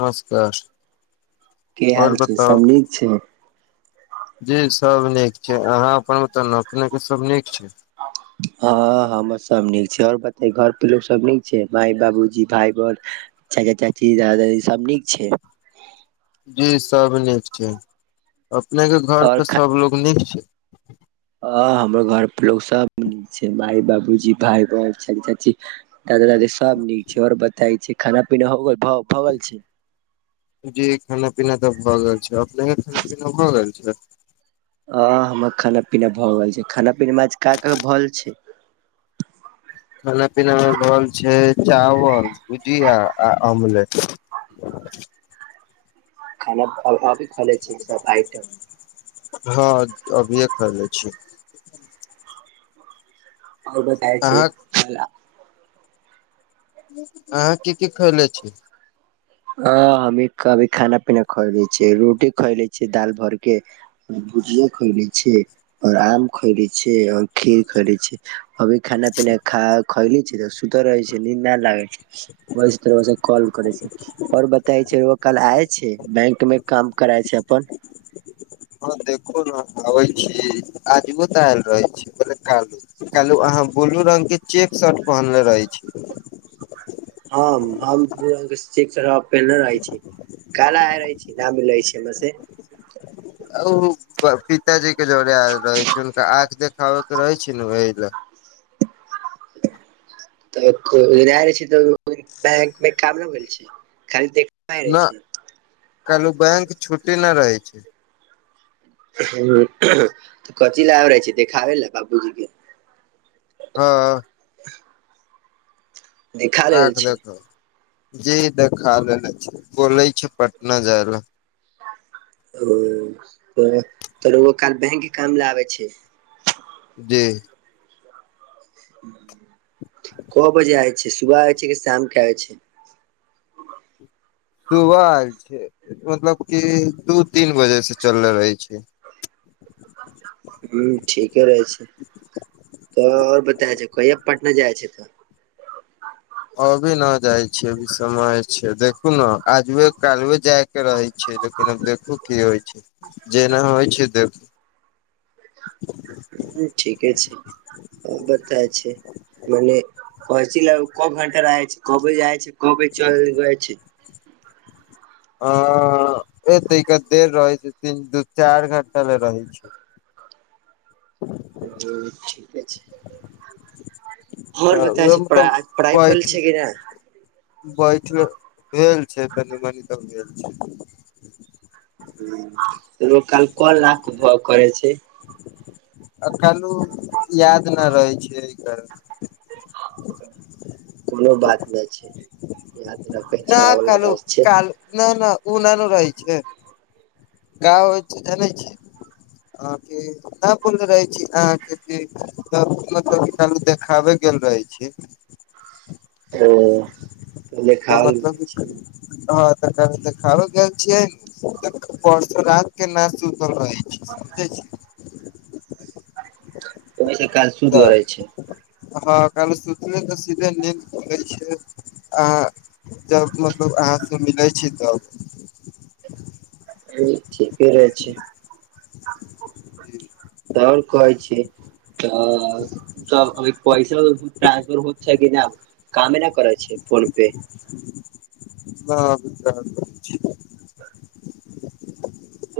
नमस्कार की आओर हाल छै। बताउ सब नीक छै। जी सब नीक छै अहाँ अपन बताउ नऽ अपने के सब नीक छै? हँ हमर सब नीक छै आओर बताे घर पे लोकोग सब नीक छै मााय बाबूजी भाय ब। चचा चाची दादा दादी सब नीक छै। जी सब नीक छै अपने के घर और के खा सब लोग नीक छै। हँ हमरो घर पर लोग सब नीक छै माय बाबूजी भाय बहिन चचा चाची। दादा दादी सब नीक छै आओर बताय छै खाना पीना हो भ-भ गेल छै। जी खाना पीना तऽ भए गेल छै अपने खाना पीना भए गेल छै। आ हमर खाना पीना भऽ गेल छै। खाना पीनामे आज का -क भल छै। खान पीनामे भेल छै चावल भुजिया आ ऑमलेट खाना अ-अभी खा लेय छियै सब आइटम हाँ अभीेये खै ले छी। आओर बताए छी अहाँ अहाँके की की खयले छी। हाँ हमी अभी खाना पीना खैले छियै रोटी खै ले छियै दाल भर के भुजिया खैले छियै आओर आम खैले छियै आओर खीर खै ले छियै अभी खाना पीना खा खइली छी सुत रहै छै नीन्दा लागे छै व तर कॉल करे छै आओर बताइ छै रोकल आय छै बैंक मे काम करै छै अपन हँ देखू ने आबै छी। आजो तऽ आयल रहै छै पहिले कालु कालु अहाँ ब्लू रंग के चेक शर्ट पहनले रहे छी हम हम सिकस पहिने रहे छी। काएला आय रहै छै ना मिलै छै हमरा से अ-ओ पिताजी के जरे आयल रहे छै। हुनका आँख देखाबे के रहे छै ने ओह लाए [inaudible] तऽ एको बेर आएल छै त बैंक मे काम नहि भेल छै खाली देख रहे न कालू बैंक छुटी न रहै छै। हूँ तऽ कथि ला आएल रहै छी देखाबै ला बाबुजी कें हाँ देखा लेल आँख छै देखा वै ला जी देखा वै ला जी बोले छै पटना जाय लऽ ओ त रौआ काल बैंक के काम ला आबै छै। जी। क बजे आय छै सुबह आब छै की शाम के आबे छै सुबह आयल छियै मतलब की दू तीन बजे से चलले रहै छियै हूँ ठीके रहै छै तऽ आओर बताए छै कहिया पटना जाइ छै तऽ अभी न जाइ छियै अभी समय छै देखू ने आजबे कालबे जायब के रहै छैै लेकिन आब देखू की होइ छै जेना होइ छै देखू ठीके छै ओ बता छै मने पहुँच ले के घण्टा रहै छै काए बजे जाइ छै क बजे भी चलि भी जाइ छी अं - अ-ए तऽ देर रहै छै तीन दू चारि घंटा ल रहै छै। हूँ हूँ ठीके छै। आओर तऽ बताब उह छी मतलब पढा-पढ़ाइ भेल छै कि नहि बैठले भेल छै तनी मनी तऽ भेल छै। हूँ लोको काल कल राख भ कर छै। अखालू याद कना रहै छै कल कोनो बात नहि छै याद राखै छै अगे बात छै ना ना उ नै-न रहै छै गाँव होय छै जानै छियै अहाँकेँ नऽ बोलले रहै छी अहाँकेँ मतलब कऽ चालू देखाबे गेल रहे छी [inaudible] ओ तऽ देखाबे गेल छी हँ तऽ कल देखाबे गेल छियै परसो रात के ना सु तल रहै छी सब समझै छिये ओही सँ काज शूरु करै छै हँ काल सूतले तऽ सीधे नींद खुलै छै अहाँ जब मतलब अहाँ से मिलै छी तब ठीके रहै छै तऽ आओर कहै छी तऽ तऽ अभी पैसा ट्रन्सफर होत छै कि नऽ कामे नऽ करै छी [unintelligible]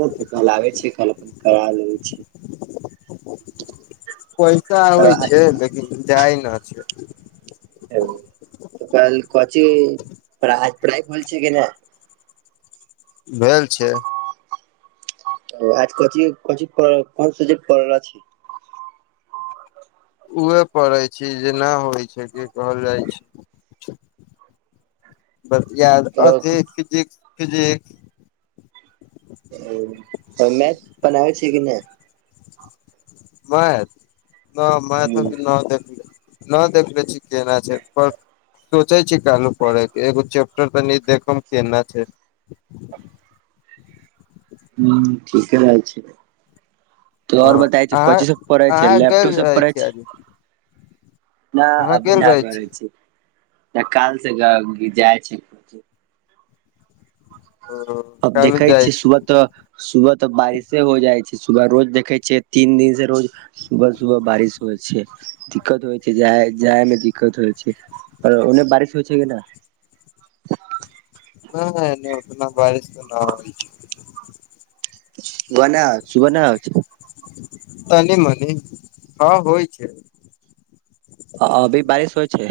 ओ तऽ कल आबै छै कल अपन करा लेबै छिये पैसा होइ छै लेकिन जाइ नऽ छै एगो तऽ कल कची पढ़ाय - पढ़ाय करै छिये की ना भेल छै ओ आज कथि कोन चीज करऽ कोन सब्जेक्ट करऽ बला छी उहे पढ़ै छी जे नऽ होइ छै की कहल जाइ छै बस याद अथि फिजिक्स - फिजिक्स ओ तब मैथ बनाबै छिय कि नय मैथ नऽ मैथ नहि अभी नऽ देख लू नऽ देखले छी केना छै पर सोचै छी चालू करे केँ एगो चेप्टर तनी देखम केना छै हुँ ठीके रहल छै तऽ हँ आओर बताय छै अहाँ कथि सब पढ़ै छिये अहाँ गेल लैपटॉप सँ रहै पढ़ै छी आज ना अहाँ अभी गेल ना रहै करै छी तऽ काल से जाए छी ओ अब कालू देखै जाइ छियै छी सुबह तऽ सुबह तऽ बारिसे हो जाइ छै सुबह रोज देखै छियै तीन दिन से रोज सुबह - सुबह बारिश होइ छै दिक्कत होइ छै जा जायमे दिक्कत होइ छै आरो ओने बारिश होइ छै की नऽ नाय एने ओतना बारिस तऽ नऽ होइ छै सुहन ना सुबह नय हो छै तनी मनी हँ होइ छै आ अभी बारिश होइ छै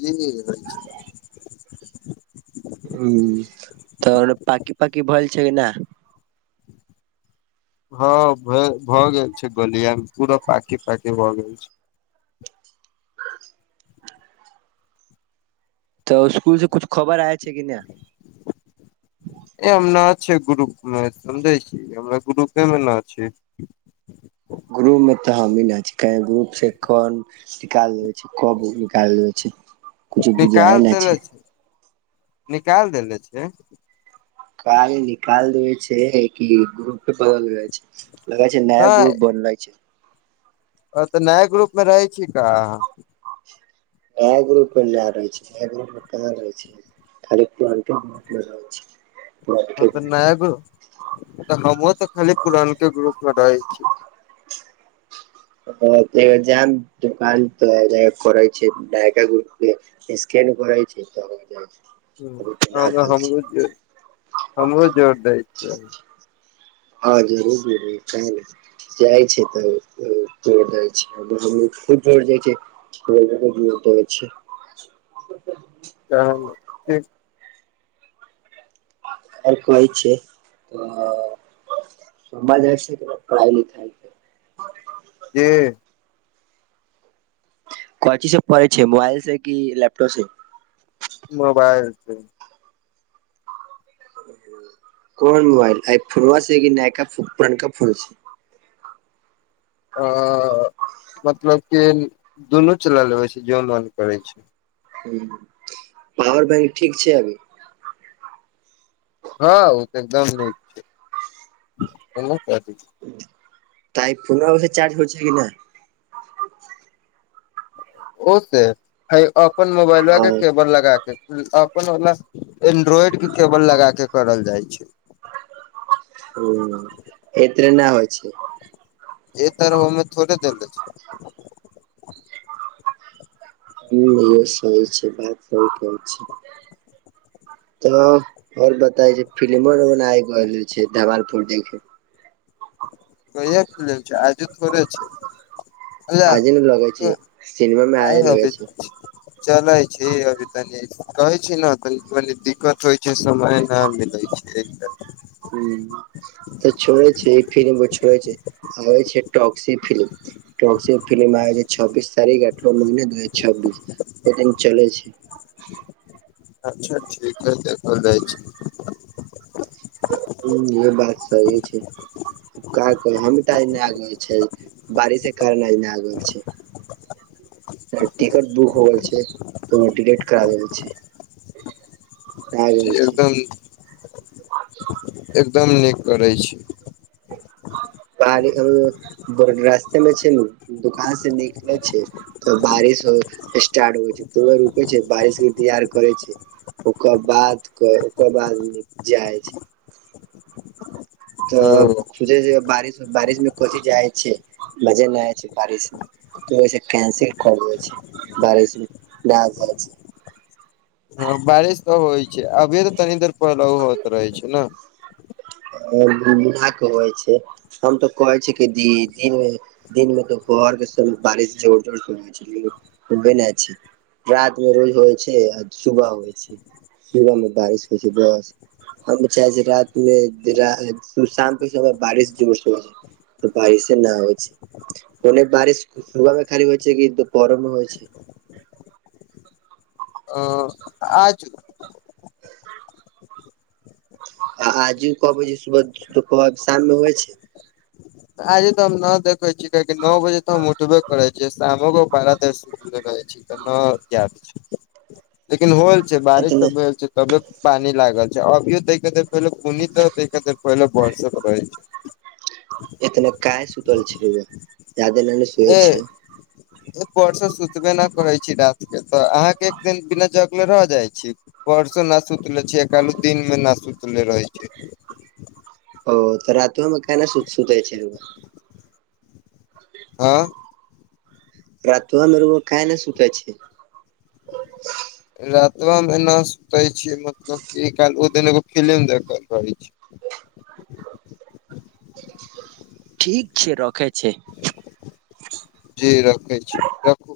जी होइ छै उ तऽ र पाकी - पाकी भेल छै की नऽ हँ भए भऽ गेल छै गोलिया मे पूरा पाकी - पाकी भऽ गेल छै तऽ इसकुल सँ कुछ खबर आय छै कि नऽ [inaudible] ए हम नऽ छै ग्रुप मे समझै छी हमरा ग्रुपे मऽ नऽ छी ग्रुप मे तऽ हमी नऽ छी कहे ग्रुप से कोन निकाल दे कब निकाल देबै छै कछु निकाल बुझाय नऽ देले छै निकाल देेले छै काज निकाल देेलैय छैय, कि ग्रुपे बदलैय छैय। लागैय छैय नया नहि ग्रुप बनैलय छैय। आ तऽ नया ग्रुप में रहै छी का। उहैय ग्रुप नैय रहै छियै, नया ग्रुप में कहां रहैय छियै। खाली पुरनके ग्रुप मे रहे छैय हं तऽ नया ग्रुप हमहुं तऽ खाली पुरान के ग्रुप मऽ रहै छी हँ तऽ जााम द काल तऽ करै छैाय नैयका ग्रुप मे स्केन करै छै तऽ हो जाइ छै अभी तऽ ना हू भेल छै हमरो जो हमरो जोर दै छिय हँ जोरू जोरू काहे नऽ जाइ छै तऽ जड़ जाइ छै खूब भर जाइ छै [unintelligible] छै तहन ठीक आओर कहे छै तऽ हमर जाइ छियै, पढ़ाई लिखाई। के कथी से पढ़ैय छियै, मोबाइल से कि लैपटॉप से। मोबाइल से। कोन मोबाइल आइ फोनबा छियै, कि नैयका फो पुरनका फोन छै अऽ मतलब कि दुनू चलैय लैबैय छियै, जे मोन करैय छैय। हूँ पावर बैंक ठीक छैय, अभी। हँ उ ते एकदम नीक छैय, बहुत अधिक। टाआइ फोनबा ओर से चार्ज हो छैय कि नैइ। ओ सेट अइ अपन मोबैलबा के हँ केबल लगाके। आपन वला एंड्रॉइड के केबल लगाके करल जाइ छैय। ओ एतरे नहि होइ छै ए तरोअमे थोड़े देल जाइ छैय। हू इहो सही छै बात सही कहे छी तब और बताइये फिल्मो और बनाएल गेल छैय देवाल पर देखेय। कहिया कऽ लेल छै आजु कर थोरे छै आजे ने लगे छै सिनेमा मे आजे लगे छै [unintelligible] चले छी अभी तनी कहै छी ने तनि कनी दिक्कत होइ छै कि समय नैइ मिलैइ छैय तऽ हूँ तऽ छोड़ेय छैय, ई फिलीम ओ छोड़ेय छैय, आ होइ छैय टॉक्सी फिलीम। टॉक्सी फिलीम आय छैय, छब्बीस तारीख अठवाँ महिना दू हजार छब्बीस ओ दिन चलैय छैय। अच्छा ठीके देखल जाय छैय। हूँ इहो बात सही छैय। का कहे हम तऽ ऐय नहा लेले छल बारिश के कारण आय नहा लेने छल तोहर टिकट बुक हो गेल छैय, तोहर टिकट करा देल छैय। भैय गेल छै छैय। एकदम एकदम नीक करैय छिय। ब रास्ते मे छै नु दुकान से निकलै छै तऽ बारिश स्टार्ट होइ छैइ, थोडा़ रुकैय छैइ बारिश इंतजार करैय छैय। ओकर बाद ओकर बाद जाइ छै ओ तऽ जे-जे बारिश -बारिश मे कोची जाइ छैइ, मजे नैय आइय छैइ, बारिश में। तऽ कंसेल कर ब नहि जा [unintelligible] हँ बारिश तऽ होइ छैइ, अभी तऽ तनी देर पहिले होअत रहैय छैइ न अ घुन-घुना के होइ छैइ। हम तो कहे छी कि दी दिन मे दिन मे तो पोहर के बारिश जोर जोर शुर [unintelligible] ओ धेनैय छैइ, रात मे रोज होइ छैइ, आ सुबह होइ छैइ। सुबह मे बारिश होइ छैइ, बस हम चाहैय छियै, रात मे [unintelligible] तऽ बारिसे न होइ छै बोले बारिश सुबह मे खाली होइ छैइ, कि दुपहरो मे होइ छैइ। आ आजू। आ आजु कह बज सुबह कह शाममे होइ छै [unintelligible] आजे तऽ हम नओ देखैय छी कियाकि नओ बजे तऽ हम उठबे करैय छियै शामो गो पारा दस तु त कहैय छही नओ [unintelligible] लेकिन होल बारिश एतने सब भेल छैय तबे त पानी लागल छैय अभियो तैके देर पहिले खुनयो त पहिले बरसैत रहैय छैय। इतने काहे सुतल छलैय ज्यादे लय नै सेहे छैय। [inaudible] एक परस सुतबे नै करैय छी राति के तऽ अहाँके एक दिन बिना जगले रह जाइ छी। परसु ना सुतले छिय कालो दिन मे ना सुतले रहैय छी ओ तऽ रातिमे कैना नै सुतैय छै ओ ह रातोवामे रौआ काहे नै सुतैय छी [unintelligible] रातबा मे न सुते छीय मतलब कि ओकाल ओ दिन एगो फिलिम देख रहैय छी। [unintelligible] ठीक छैय रखैय छी। जी रखय छी रखु